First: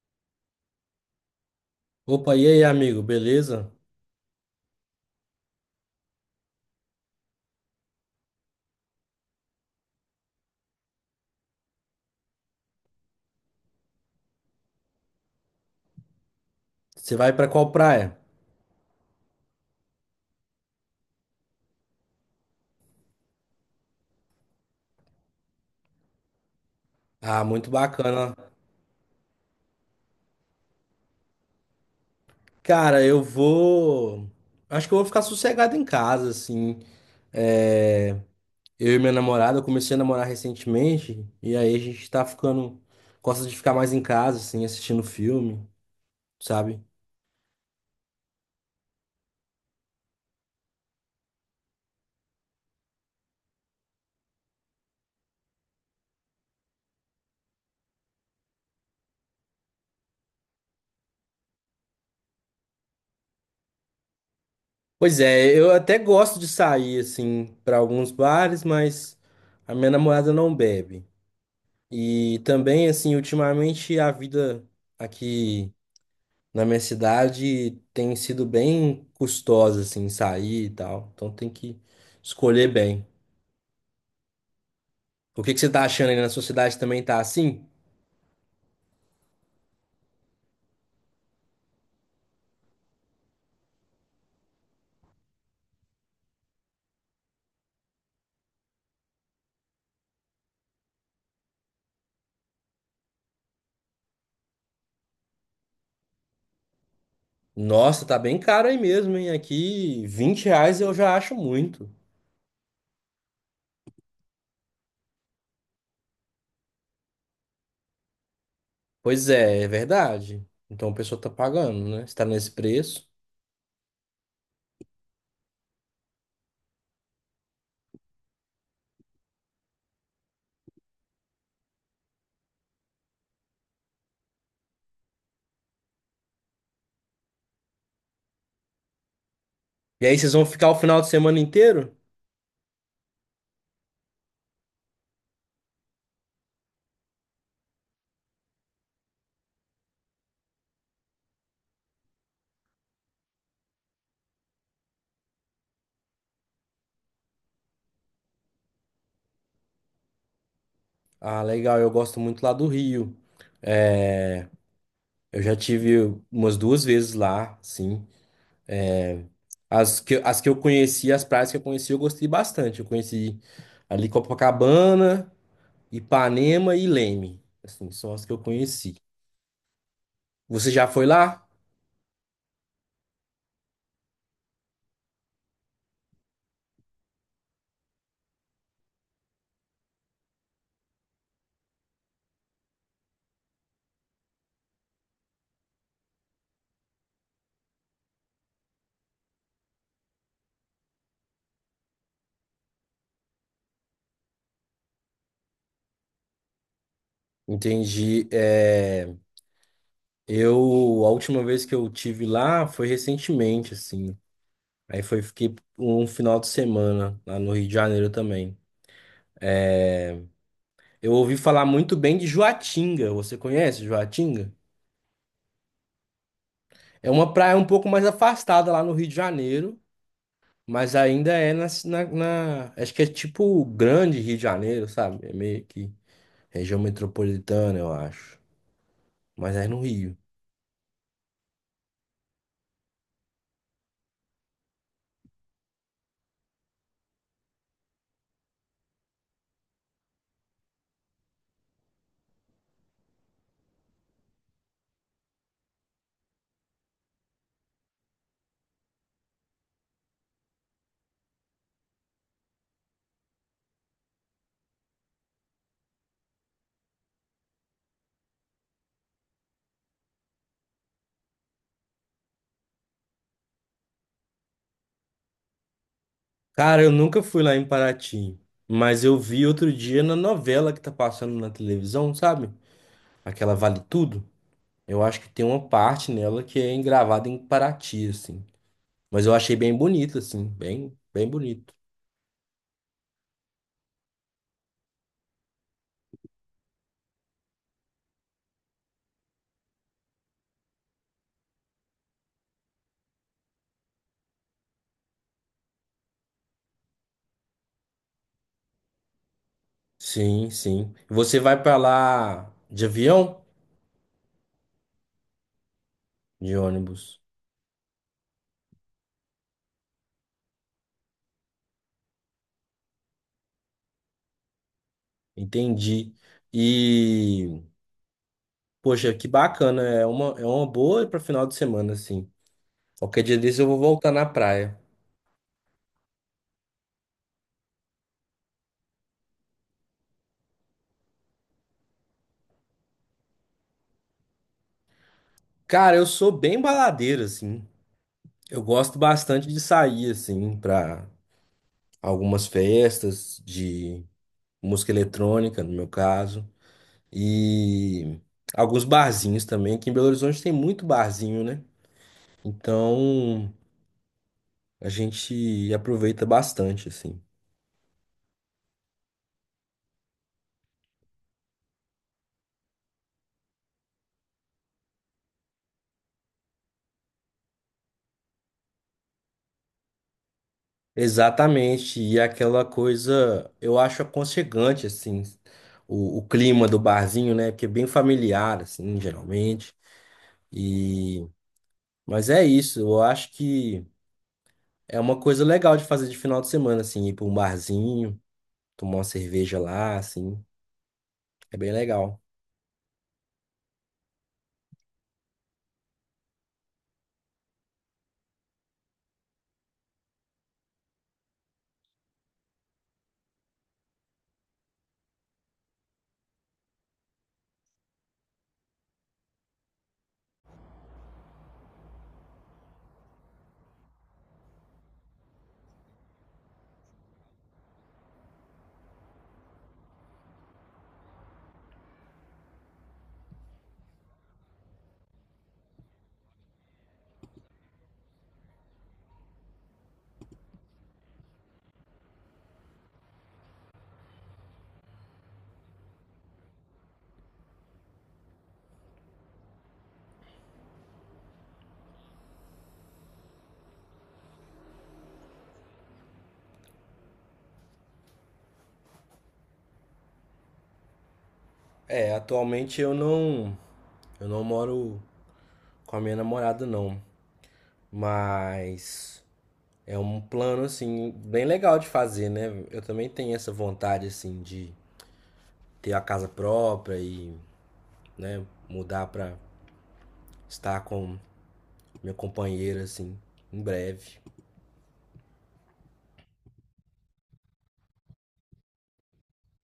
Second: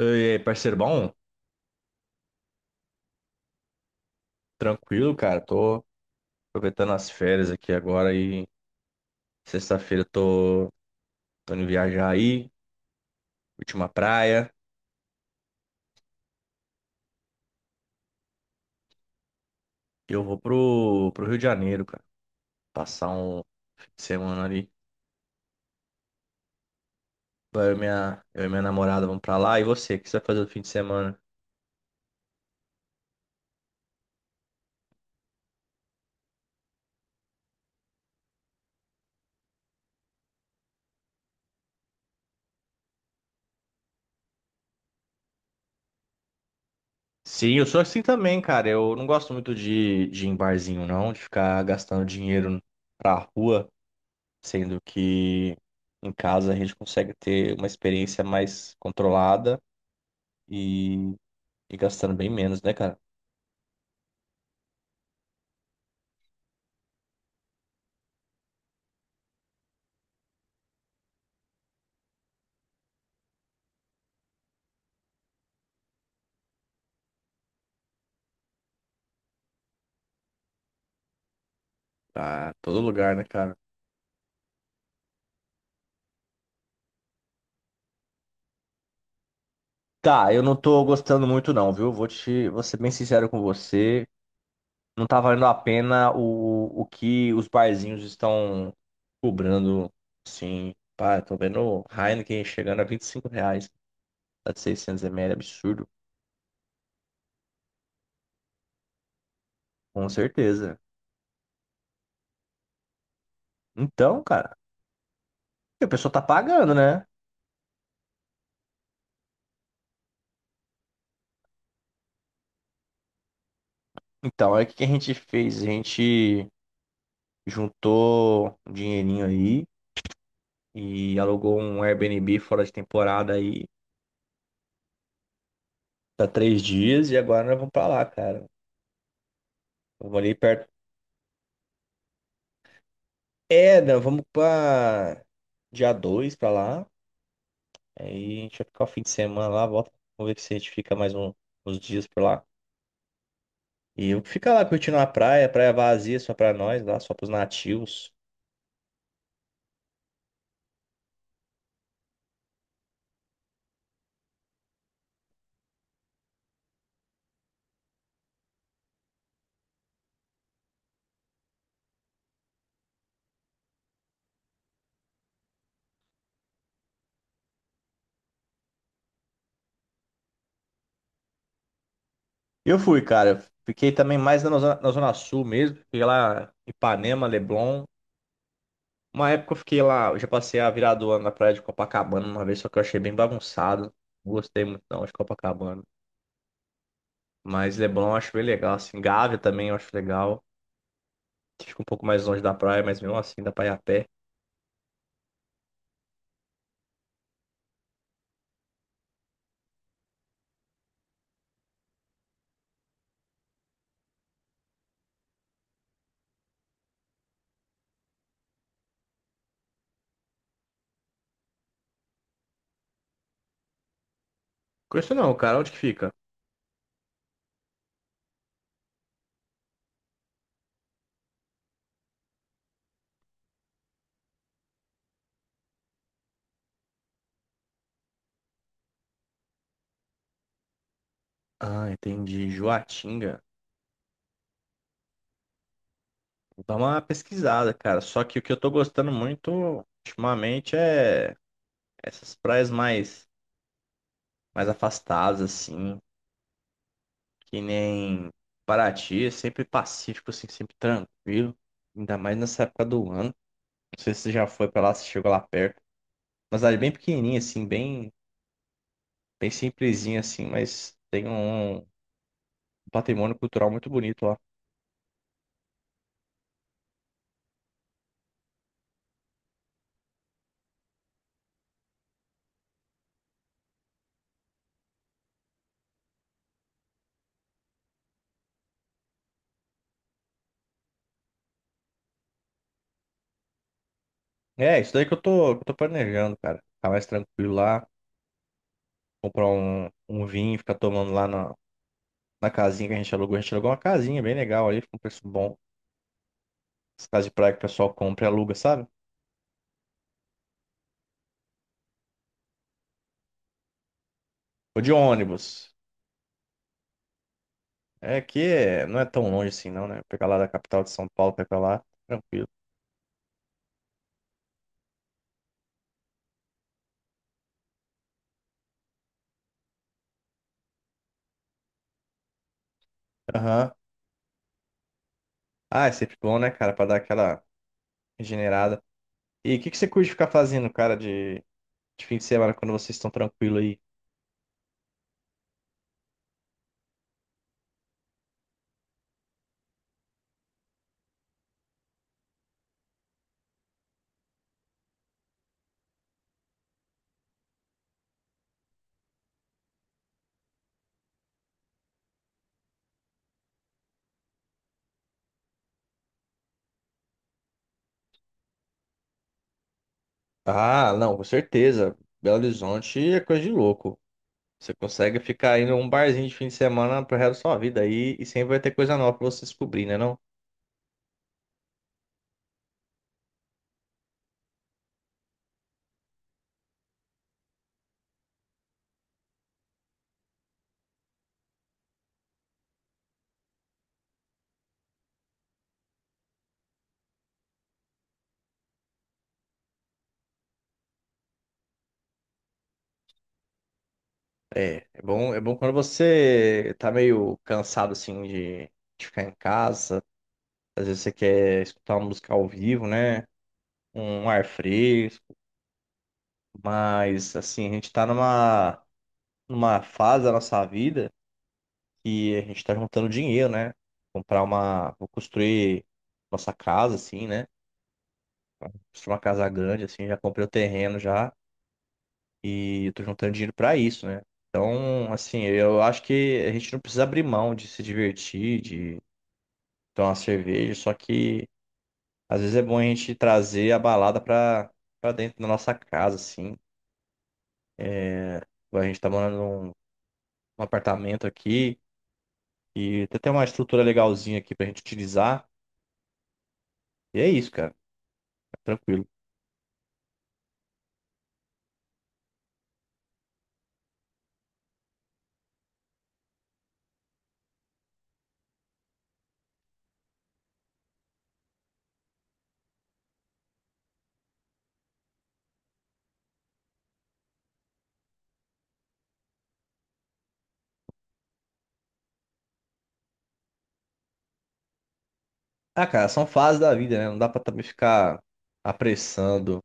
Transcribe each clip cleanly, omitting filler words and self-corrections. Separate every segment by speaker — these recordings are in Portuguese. Speaker 1: E aí, parceiro, bom?
Speaker 2: Opa, e aí, amigo, beleza?
Speaker 1: Tranquilo, cara. Tô aproveitando as férias aqui agora e sexta-feira eu tô indo viajar aí, última praia.
Speaker 2: Você vai pra qual praia?
Speaker 1: E eu vou pro Rio de Janeiro, cara. Passar um fim de semana ali.
Speaker 2: Ah,
Speaker 1: Vai
Speaker 2: muito bacana.
Speaker 1: Eu e minha namorada vamos pra lá. E você, o que você vai fazer no fim de semana?
Speaker 2: Cara, eu vou. Acho que eu vou ficar sossegado em casa, assim. É, eu e minha namorada, eu comecei a namorar recentemente, e aí a gente tá ficando. Gosta de ficar mais em casa, assim, assistindo filme, sabe?
Speaker 1: Sim, eu sou assim também, cara. Eu não gosto muito de ir em barzinho, não, de ficar gastando dinheiro pra rua, sendo que em casa a gente consegue ter uma experiência mais controlada e, e gastando bem menos, né, cara?
Speaker 2: Pois é, eu até gosto de sair, assim, pra alguns bares, mas a minha namorada não bebe. E também, assim, ultimamente a vida aqui. Na minha cidade tem sido bem custosa, assim, sair e tal. Então tem que
Speaker 1: Tá,
Speaker 2: escolher
Speaker 1: todo
Speaker 2: bem.
Speaker 1: lugar, né, cara?
Speaker 2: O que que você tá achando aí na sua cidade também tá assim?
Speaker 1: Tá, eu não tô gostando muito não, viu? Vou ser bem sincero com você. Não tá valendo a pena o que os barzinhos estão cobrando, sim. Pá, eu tô vendo o Heineken chegando a R$ 25, tá de 600 ml, absurdo.
Speaker 2: Nossa, tá bem caro aí mesmo, hein? Aqui,
Speaker 1: Com
Speaker 2: 20
Speaker 1: certeza.
Speaker 2: reais eu já acho muito.
Speaker 1: Então, cara, a pessoa tá pagando, né?
Speaker 2: Pois é, é verdade. Então o pessoal tá pagando, né? Está nesse preço.
Speaker 1: Então, aí o que que a gente fez? A gente juntou um dinheirinho aí e alugou um Airbnb fora de temporada aí tá três dias e agora nós vamos pra lá, cara.
Speaker 2: E
Speaker 1: Vamos
Speaker 2: aí vocês
Speaker 1: ali
Speaker 2: vão ficar
Speaker 1: perto.
Speaker 2: o final de semana inteiro?
Speaker 1: É, nós vamos pra dia 2 pra lá. Aí a gente vai ficar o fim de semana lá, volta. Vamos ver se a gente fica mais uns dias por lá. E eu ficar lá curtindo a praia, praia vazia só pra nós, lá só pros nativos.
Speaker 2: Ah, legal, eu gosto muito lá do Rio. Eu já tive umas duas vezes lá, sim. As que eu conheci, as praias que eu conheci, eu gostei bastante. Eu conheci ali Copacabana, Ipanema e Leme. Assim, são as que eu conheci. Você já foi lá?
Speaker 1: Eu fui, cara. Fiquei também mais na zona sul mesmo. Fiquei lá em Ipanema, Leblon. Uma época eu fiquei lá, eu já passei a virada do ano na praia de Copacabana uma vez, só que eu achei bem bagunçado. Não gostei muito não de Copacabana. Mas Leblon eu acho bem legal, assim. Gávea também eu acho legal, que fica um pouco mais longe da praia, mas mesmo assim dá pra ir a pé.
Speaker 2: Entendi. É, a última vez que eu tive lá foi recentemente, assim. Aí foi, fiquei um final de semana lá no Rio de Janeiro também. Eu ouvi falar muito bem de Joatinga. Você conhece Joatinga?
Speaker 1: Conheço não, cara. Onde que fica?
Speaker 2: É uma praia um pouco mais afastada lá no Rio de Janeiro. Mas ainda é na- acho que é tipo o grande Rio de Janeiro, sabe? É meio que região metropolitana, eu acho. Mas é no Rio.
Speaker 1: Ah, entendi. Joatinga. Vou dar uma pesquisada, cara. Só que o que eu tô gostando muito ultimamente é essas praias mais afastadas, assim. Que nem Paraty, é sempre pacífico, assim, sempre tranquilo. Ainda mais nessa época do ano. Não sei se você já foi pra lá, se chegou lá perto. Mas cidade bem pequenininha, assim, bem, bem simplesinha, assim, mas tem um patrimônio cultural muito bonito lá.
Speaker 2: Cara, eu nunca fui lá em Paraty. Mas eu vi outro dia na novela que tá passando na televisão, sabe? Aquela Vale Tudo. Eu acho que tem uma parte nela que é gravada em Paraty, assim. Mas eu achei bem bonito, assim. Bem, bem bonito.
Speaker 1: É, isso daí que eu tô planejando, cara. Ficar mais tranquilo lá, comprar um vinho, ficar tomando lá na casinha que a gente alugou. A gente alugou uma casinha bem legal ali, com um preço bom. As casas de praia que o pessoal compra e aluga, sabe?
Speaker 2: Sim, sim. Você vai pra lá de avião?
Speaker 1: Ou de ônibus.
Speaker 2: De ônibus.
Speaker 1: É aqui não é tão longe assim, não, né? Pegar lá da capital de São Paulo, pegar lá, tranquilo.
Speaker 2: Entendi. E. Poxa, que bacana. É uma boa para final de semana, assim. Qualquer dia desse eu
Speaker 1: Aham.
Speaker 2: vou voltar na praia.
Speaker 1: Ah, é sempre bom, né, cara, pra dar aquela regenerada. E o que que você curte ficar fazendo, cara, de fim de semana quando vocês estão tranquilo aí?
Speaker 2: Cara, eu sou bem baladeiro, assim. Eu gosto bastante de sair, assim, pra algumas festas de música eletrônica, no meu caso. E alguns barzinhos também. Aqui em Belo Horizonte tem muito barzinho, né? Então a gente aproveita bastante, assim.
Speaker 1: Ah, não, com certeza. Belo Horizonte é coisa de louco. Você consegue ficar indo a um barzinho de fim de semana pro resto da sua vida aí e sempre vai ter coisa nova pra você descobrir, né, não?
Speaker 2: Exatamente, e aquela coisa, eu acho aconchegante, assim, o clima do barzinho, né? Porque é bem familiar, assim, geralmente. E... mas é isso, eu acho que é uma coisa legal de fazer de final de semana, assim, ir para um barzinho, tomar uma cerveja lá, assim, é bem legal.
Speaker 1: É, é bom quando você tá meio cansado assim de ficar em casa. Às vezes você quer escutar uma música ao vivo, né? Um ar fresco. Mas, assim, a gente tá numa fase da nossa vida que a gente tá juntando dinheiro, né? Comprar uma. Vou construir nossa casa, assim, né? Construir uma casa grande, assim. Já comprei o terreno já. E eu tô juntando dinheiro pra isso, né? Então, assim, eu acho que a gente não precisa abrir mão de se divertir, de tomar uma cerveja. Só que, às vezes, é bom a gente trazer a balada pra dentro da nossa casa, assim. É, a gente tá morando num apartamento aqui e tem até uma estrutura legalzinha aqui pra gente utilizar. E é isso, cara. É tranquilo.
Speaker 2: É, atualmente eu não moro com a minha namorada, não, mas é um plano, assim, bem legal de fazer, né? Eu também tenho essa vontade, assim, de ter a casa própria e, né, mudar pra estar com minha companheira, assim, em breve.
Speaker 1: Ah, cara, são fases da vida, né? Não dá pra também ficar apressando.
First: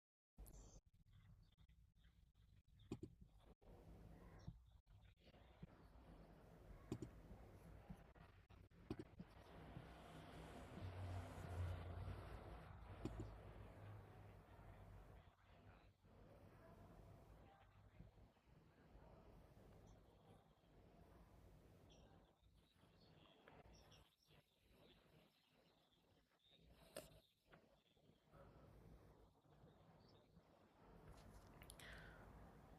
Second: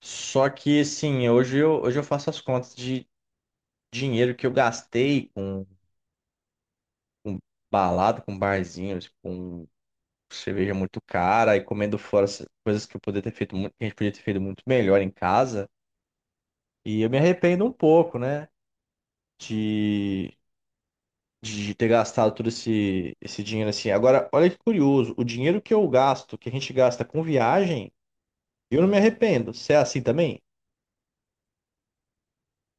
Speaker 1: Só que, assim, hoje eu faço as contas de dinheiro que eu gastei com balada, com barzinhos, com cerveja muito cara e comendo fora essas coisas que eu poderia ter feito muito, que a gente podia ter feito muito melhor em casa. E eu me arrependo um pouco, né? De de ter gastado todo esse dinheiro assim. Agora, olha que curioso, o dinheiro que eu gasto, que a gente gasta com viagem, eu não me arrependo. Você é assim também?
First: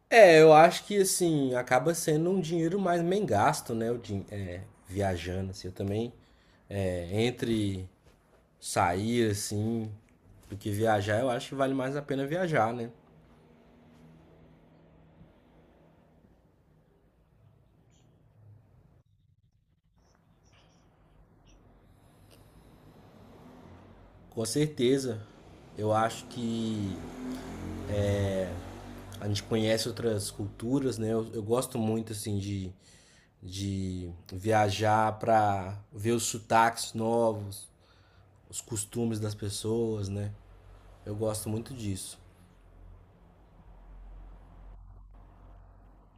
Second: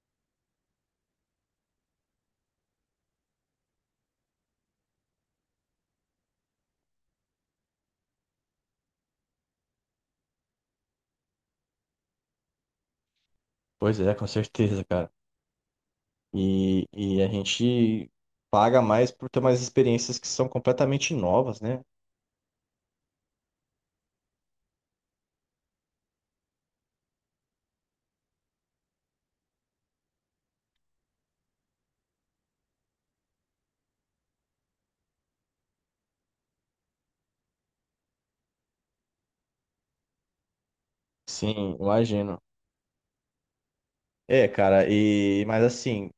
Speaker 2: É, eu acho que, assim, acaba sendo um dinheiro mais bem gasto, né, o din é, viajando, assim, eu também, é, entre sair, assim, do que viajar, eu acho que vale mais a pena viajar, né?
Speaker 1: Pois é, com certeza, cara. E a gente paga mais por ter umas experiências que são completamente novas, né?
Speaker 2: Com certeza. Eu acho que a gente conhece outras culturas, né? Eu gosto muito, assim, de viajar para ver os sotaques novos, os costumes das pessoas, né? Eu gosto
Speaker 1: Sim,
Speaker 2: muito disso.
Speaker 1: imagino. É, cara, e mas assim,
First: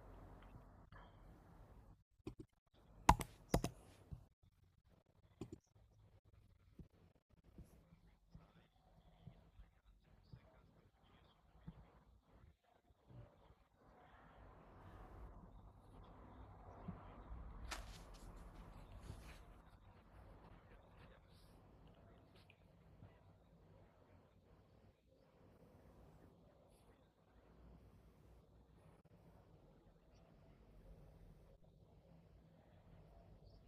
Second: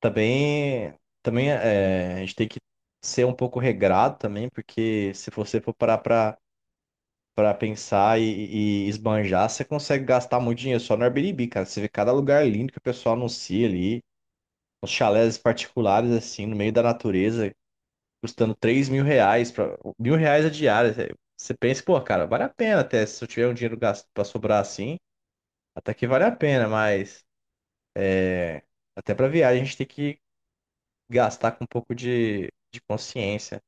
Speaker 1: também também é, a gente tem que ser um pouco regrado também, porque se você for parar pra para pensar e esbanjar, você consegue gastar muito dinheiro só no Airbnb, cara. Você vê cada lugar lindo que o pessoal anuncia ali, uns chalés particulares, assim, no meio da natureza, custando R$ 3.000, pra, R$ 1.000 a diária. Você pensa, pô, cara, vale a pena até, se eu tiver um dinheiro gasto para sobrar assim, até que vale a pena, mas é, até para viagem a gente tem que gastar com um pouco de consciência.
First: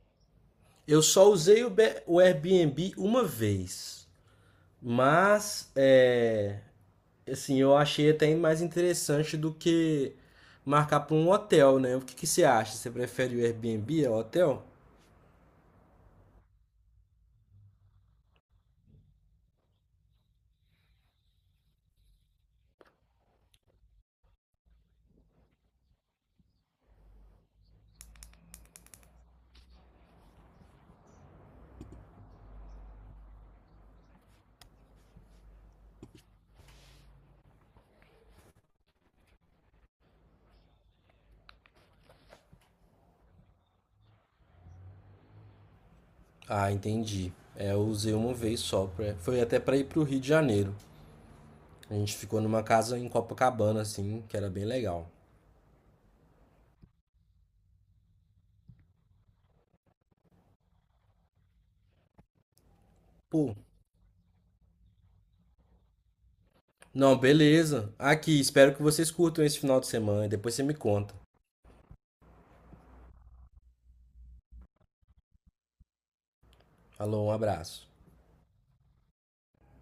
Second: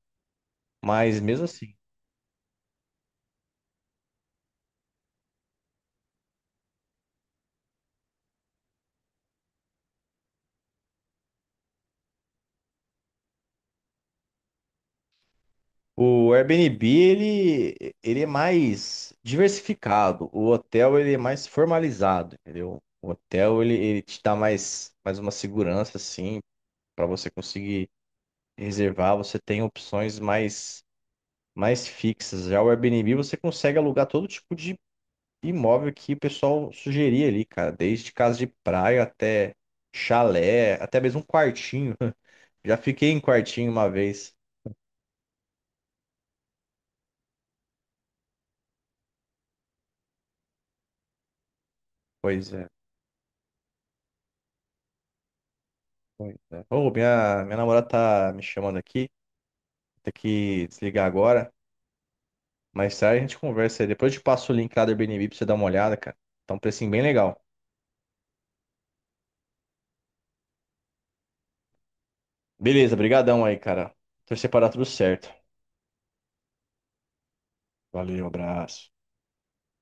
Speaker 2: Eu
Speaker 1: Mas
Speaker 2: só
Speaker 1: mesmo
Speaker 2: usei
Speaker 1: assim,
Speaker 2: o, Airbnb uma vez, mas é, assim, eu achei até mais interessante do que marcar para um hotel, né? O que que você acha? Você prefere o Airbnb ao hotel?
Speaker 1: o Airbnb, ele é mais diversificado. O hotel, ele é mais formalizado, entendeu? O hotel, ele te dá mais uma segurança, assim, para você conseguir reservar. Você tem opções mais fixas. Já o Airbnb, você consegue alugar todo tipo de imóvel que o pessoal sugeria ali, cara. Desde casa de praia até chalé, até mesmo um quartinho. Já fiquei em quartinho uma vez.
Speaker 2: Ah, entendi. É, eu usei uma vez só, pra- foi até para ir para o Rio de Janeiro. A gente ficou
Speaker 1: Pois
Speaker 2: numa
Speaker 1: é.
Speaker 2: casa em Copacabana, assim, que era bem legal.
Speaker 1: Pois é. Ô, minha namorada tá me chamando aqui. Tem que desligar agora. Mais tarde a gente
Speaker 2: Pô,
Speaker 1: conversa aí. Depois eu te passo o link lá do Airbnb pra você dar uma olhada, cara. Tá um precinho bem
Speaker 2: não,
Speaker 1: legal.
Speaker 2: beleza. Aqui, espero que vocês curtam esse final de semana e depois você me conta.
Speaker 1: Beleza, brigadão aí, cara. Torcer pra dar tudo certo.
Speaker 2: Alô, um abraço.
Speaker 1: Valeu, abraço.